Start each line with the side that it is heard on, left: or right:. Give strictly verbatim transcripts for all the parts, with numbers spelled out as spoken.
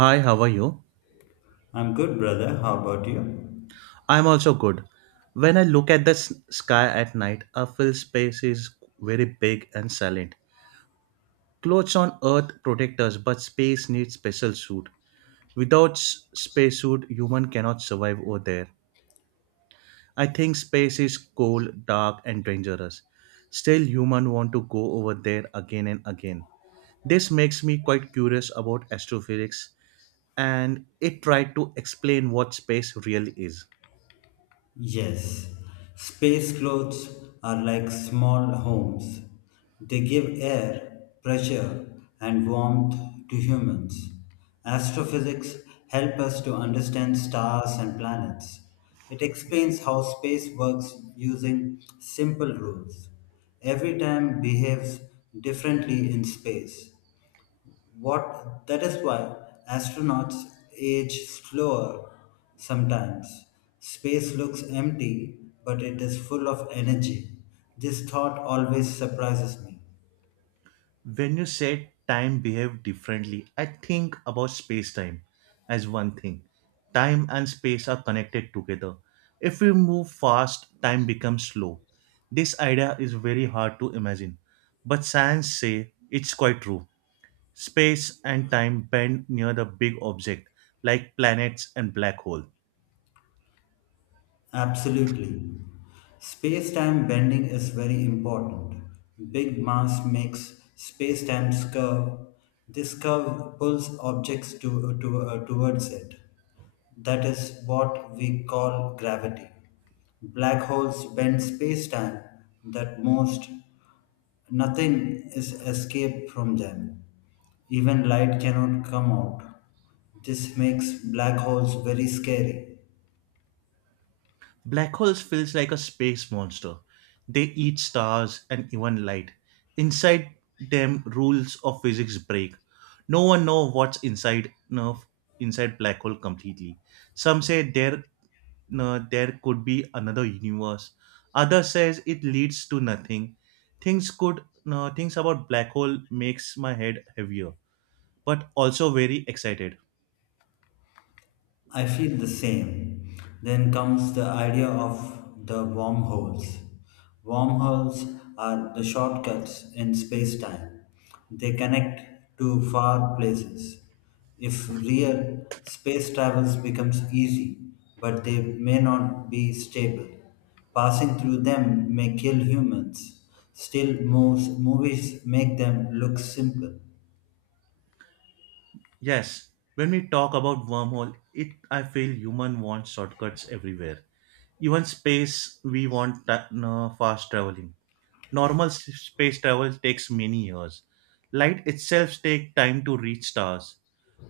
right: Hi, how are you?
left: I'm good, brother. How about you?
right: I'm also good. When I look at the s- sky at night, I feel space is very big and silent. Clothes on earth protect us, but space needs special suit. Without s- space suit, human cannot survive over there. I think space is cold, dark, and dangerous. Still, human want to go over there again and again. This makes me quite curious about astrophysics, and it tried to explain what space really is.
left: Yes, space clothes are like small homes. They give air, pressure, and warmth to humans. Astrophysics help us to understand stars and planets. It explains how space works using simple rules. Every time behaves differently in space. What that is why astronauts age slower sometimes. Space looks empty, but it is full of energy. This thought always surprises me.
right: When you said time behave differently, I think about space time as one thing. Time and space are connected together. If we move fast, time becomes slow. This idea is very hard to imagine, but science say it's quite true. Space and time bend near the big object like planets and black hole.
left: Absolutely. Space time bending is very important. Big mass makes space time's curve. This curve pulls objects to, to, uh, towards it. That is what we call gravity. Black holes bend space-time. That most nothing is escaped from them. Even light cannot come out. This makes black holes very scary.
right: Black holes feels like a space monster. They eat stars and even light. Inside them rules of physics break. No one know what's inside no, inside black hole completely. Some say there no, there could be another universe. Others says it leads to nothing. Things could no, things about black hole makes my head heavier but also very excited.
left: I feel the same. Then comes the idea of the wormholes. Wormholes are the shortcuts in space time. They connect to far places. If real, space travels becomes easy, but they may not be stable. Passing through them may kill humans. Still, most movies make them look simple.
right: Yes, when we talk about wormhole, it I feel human wants shortcuts everywhere. Even space, we want ta- no, fast traveling. Normal s- space travel takes many years. Light itself takes time to reach stars.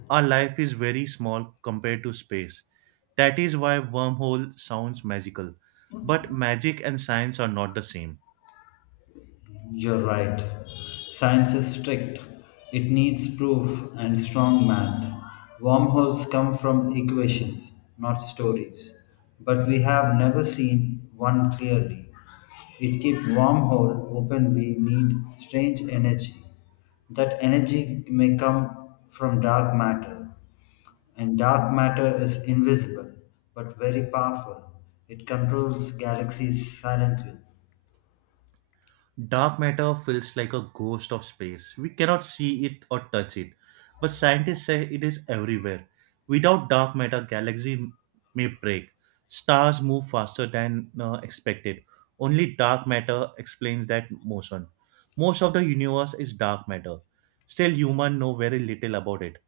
right: Our life is very small compared to space. That is why wormhole sounds magical. But magic and science are not the same.
left: You're right. Science is strict. It needs proof and strong math. Wormholes come from equations, not stories. But we have never seen one clearly. It keeps wormhole open we need strange energy. That energy may come from dark matter, and dark matter is invisible but very powerful. It controls galaxies silently.
right: Dark matter feels like a ghost of space. We cannot see it or touch it, but scientists say it is everywhere. Without dark matter, galaxy may break. Stars move faster than uh, expected. Only dark matter explains that motion. Most of the universe is dark matter. Still, humans know very little about it.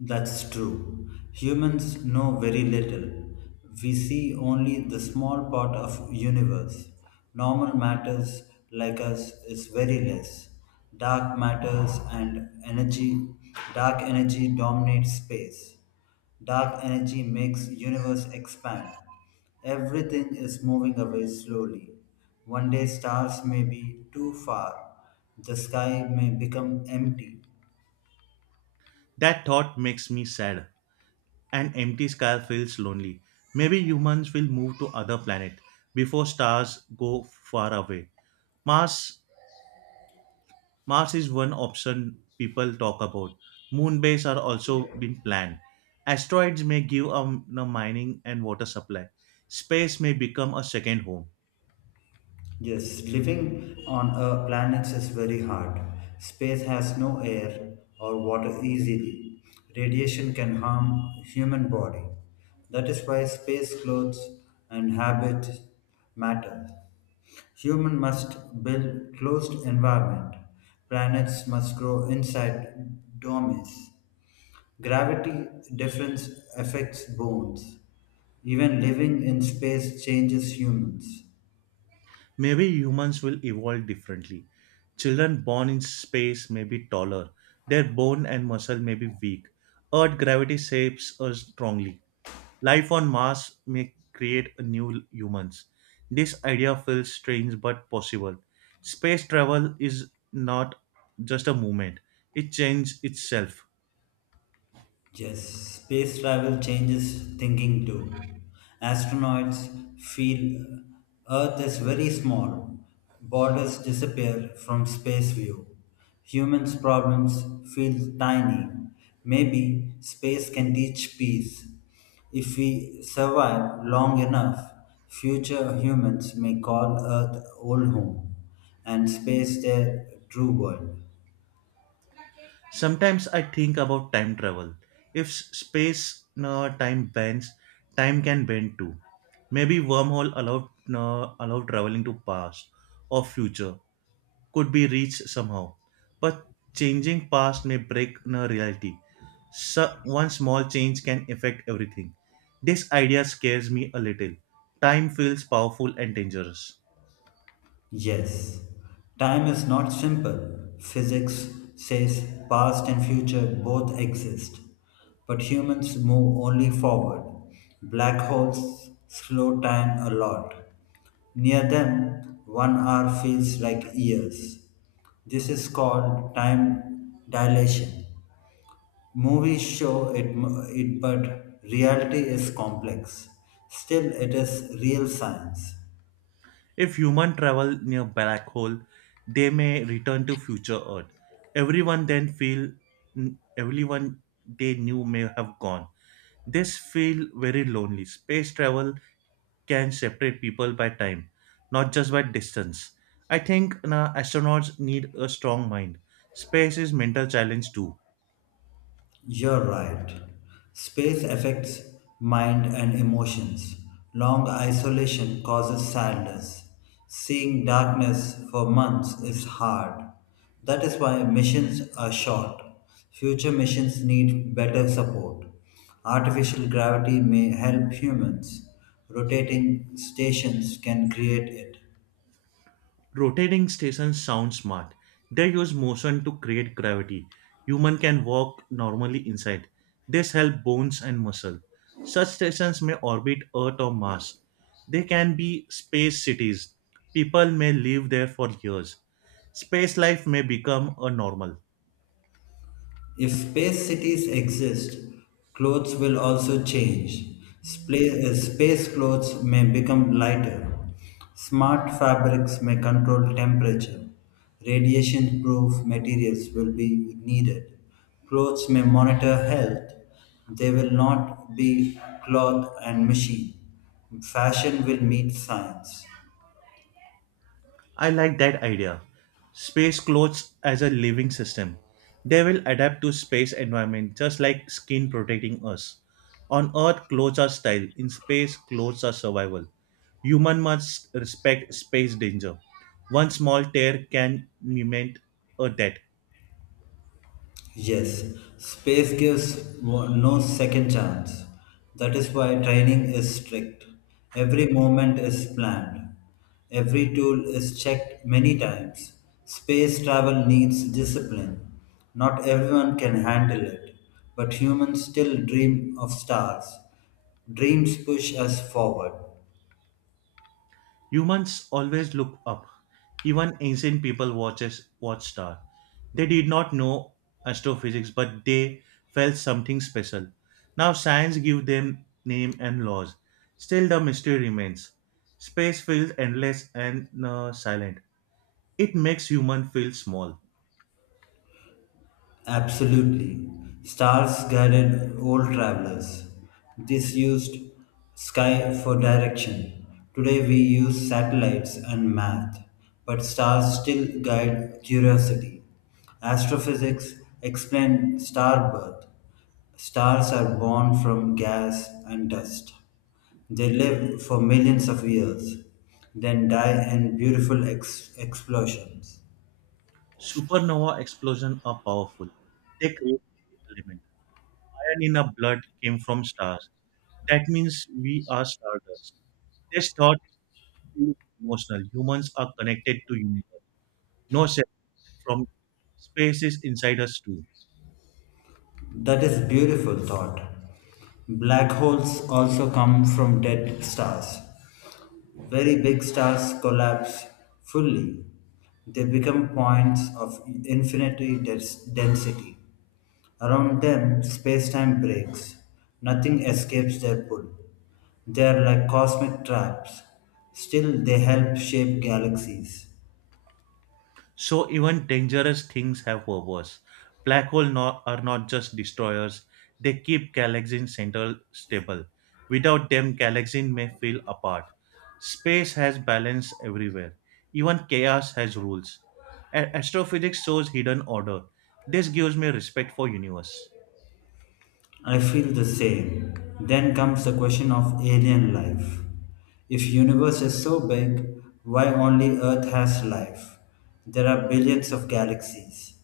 left: That's true. Humans know very little. We see only the small part of universe. Normal matters like us is very less. Dark matters and energy dark energy dominates space. Dark energy makes universe expand. Everything is moving away slowly. One day stars may be too far. The sky may become empty.
right: That thought makes me sad. An empty sky feels lonely. Maybe humans will move to other planet before stars go far away. Mars Mars is one option people talk about. Moon base are also being planned. Asteroids may give a a mining and water supply. Space may become a second home.
left: Yes, living on a planet is very hard. Space has no air or water easily. Radiation can harm human body. That is why space clothes and habits matter. Human must build closed environment. Planets must grow inside domes. Gravity difference affects bones. Even living in space changes humans.
right: Maybe humans will evolve differently. Children born in space may be taller. Their bone and muscle may be weak. Earth gravity shapes us strongly. Life on Mars may create a new humans. This idea feels strange but possible. Space travel is not just a movement, it changes itself.
left: Yes, space travel changes thinking too. Astronauts feel uh, Earth is very small, borders disappear from space view. Humans' problems feel tiny. Maybe space can teach peace. If we survive long enough, future humans may call Earth old home and space their true world.
right: Sometimes I think about time travel. If s- space uh, time bends, time can bend too. Maybe wormhole allow uh, allow traveling to past or future. Could be reached somehow. But changing past may break in a reality. So one small change can affect everything. This idea scares me a little. Time feels powerful and dangerous.
left: Yes, time is not simple. Physics says past and future both exist, but humans move only forward. Black holes slow time a lot. Near them, one hour feels like years. This is called time dilation. Movies show it, m- it but reality is complex. Still, it is real science.
right: If human travel near black hole, they may return to future Earth. Everyone then feel everyone they knew may have gone. This feel very lonely. Space travel can separate people by time, not just by distance. I think na, astronauts need a strong mind. Space is mental challenge too.
left: You're right. Space affects mind and emotions. Long isolation causes sadness. Seeing darkness for months is hard. That is why missions are short. Future missions need better support. Artificial gravity may help humans. Rotating stations can create it.
right: Rotating stations sound smart. They use motion to create gravity. Human can walk normally inside. This help bones and muscle. Such stations may orbit Earth or Mars. They can be space cities. People may live there for years. Space life may become a normal.
left: If space cities exist, clothes will also change. Spla- uh, Space clothes may become lighter. Smart fabrics may control temperature. Radiation proof materials will be needed. Clothes may monitor health. They will not be cloth and machine. Fashion will meet science.
right: I like that idea. Space clothes as a living system. They will adapt to space environment just like skin protecting us. On Earth, clothes are style. In space, clothes are survival. Human must respect space danger. One small tear can mean a death.
left: Yes, space gives mo- no second chance. That is why training is strict. Every moment is planned. Every tool is checked many times. Space travel needs discipline. Not everyone can handle it, but humans still dream of stars. Dreams push us forward.
right: Humans always look up. Even ancient people watches watch star. They did not know astrophysics, but they felt something special. Now science give them name and laws. Still, the mystery remains. Space feels endless and uh, silent. It makes human feel small.
left: Absolutely. Stars guided old travelers. This used sky for direction. Today we use satellites and math, but stars still guide curiosity. Astrophysics explain star birth. Stars are born from gas and dust. They live for millions of years, then die in beautiful ex- explosions.
right: Supernova explosion are powerful. They create element. Iron in our blood came from stars. That means we are stardust. They start feels emotional. Humans are connected to universe, no separate from space is inside us too.
left: That is beautiful thought. Black holes also come from dead stars. Very big stars collapse fully. They become points of infinity des- density. Around them, space-time breaks. Nothing escapes their pull. They are like cosmic traps. Still, they help shape galaxies.
right: So even dangerous things have purpose. Black holes not, are not just destroyers; they keep galaxies central stable. Without them, galaxies may feel apart. Space has balance everywhere. Even chaos has rules. A- astrophysics shows hidden order. This gives me respect for universe.
left: I feel the same. Then comes the question of alien life. If universe is so big, why only earth has life? There are billions of galaxies,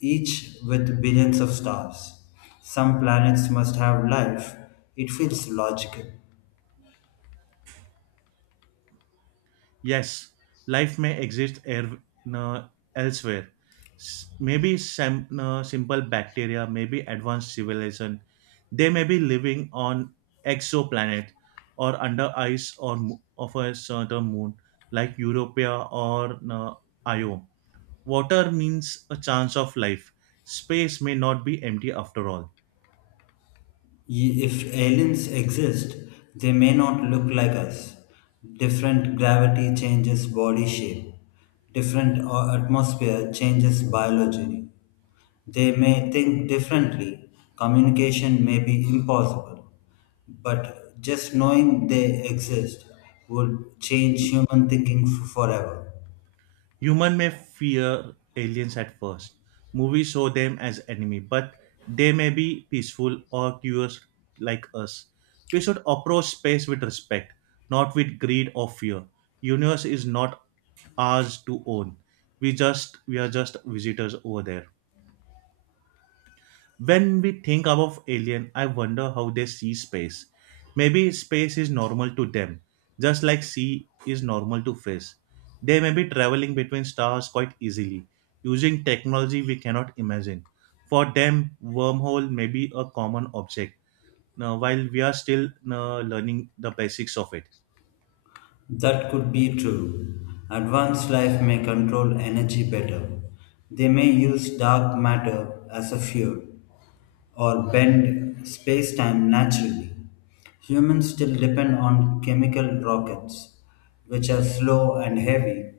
left: each with billions of stars. Some planets must have life. It feels logical.
right: Yes, life may exist er- no, elsewhere. S- maybe some no, simple bacteria, maybe advanced civilization. They may be living on exoplanet or under ice or mo- of a certain moon, like Europa or no, Io. Water means a chance of life. Space may not be empty after all.
left: Y- If aliens exist, they may not look like us. Different gravity changes body shape. Different uh, atmosphere changes biology. They may think differently, communication may be impossible, but just knowing they exist would change human thinking f- forever.
right: Human may fear aliens at first. Movies show them as enemy, but they may be peaceful or curious like us. We should approach space with respect, not with greed or fear. Universe is not ours to own. We just we are just visitors over there. When we think about alien, I wonder how they see space. Maybe space is normal to them, just like sea is normal to fish. They may be traveling between stars quite easily, using technology we cannot imagine. For them, wormhole may be a common object, uh, while we are still uh, learning the basics of it.
left: That could be true. Advanced life may control energy better. They may use dark matter as a fuel, or bend space-time naturally. Humans still depend on chemical rockets, which are slow and heavy.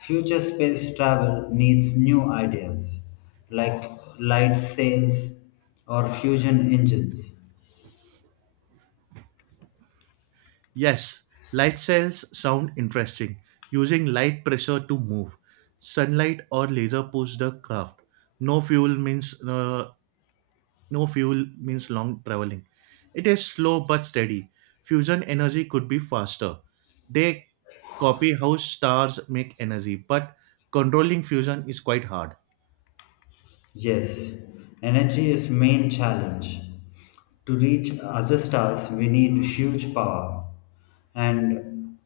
left: Future space travel needs new ideas, like light sails or fusion engines.
right: Yes, light cells sound interesting, using light pressure to move. Sunlight or laser push the craft no fuel means uh, No fuel means long traveling. It is slow but steady. Fusion energy could be faster. They copy how stars make energy, but controlling fusion is quite hard.
left: Yes, energy is main challenge. To reach other stars, we need huge power, and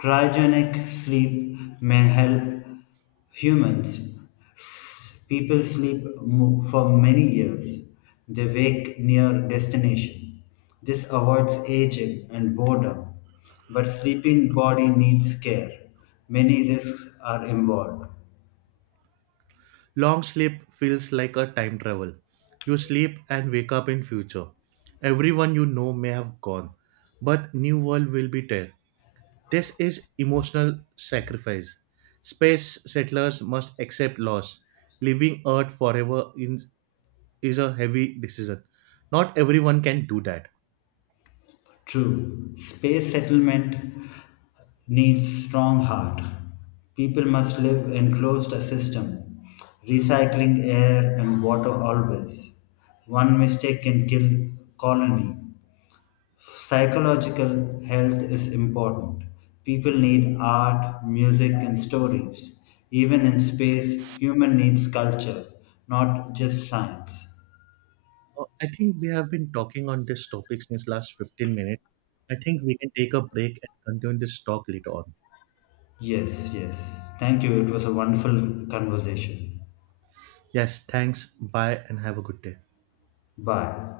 left: cryogenic sleep may help humans People sleep mo- for many years. They wake near destination. This avoids aging and boredom. But sleeping body needs care. Many risks are involved.
right: Long sleep feels like a time travel. You sleep and wake up in future. Everyone you know may have gone, but new world will be there. This is emotional sacrifice. Space settlers must accept loss. Leaving Earth forever in is a heavy decision. Not everyone can do that.
left: True, space settlement needs strong heart. People must live in closed system, recycling air and water always. One mistake can kill colony. Psychological health is important. People need art, music, and stories. Even in space, human needs culture, not just science.
right: Uh, I think we have been talking on this topic since last fifteen minutes. I think we can take a break and continue this talk later on.
left: Yes, yes. Thank you. It was a wonderful conversation.
right: Yes, thanks. Bye and have a good day.
left: Bye.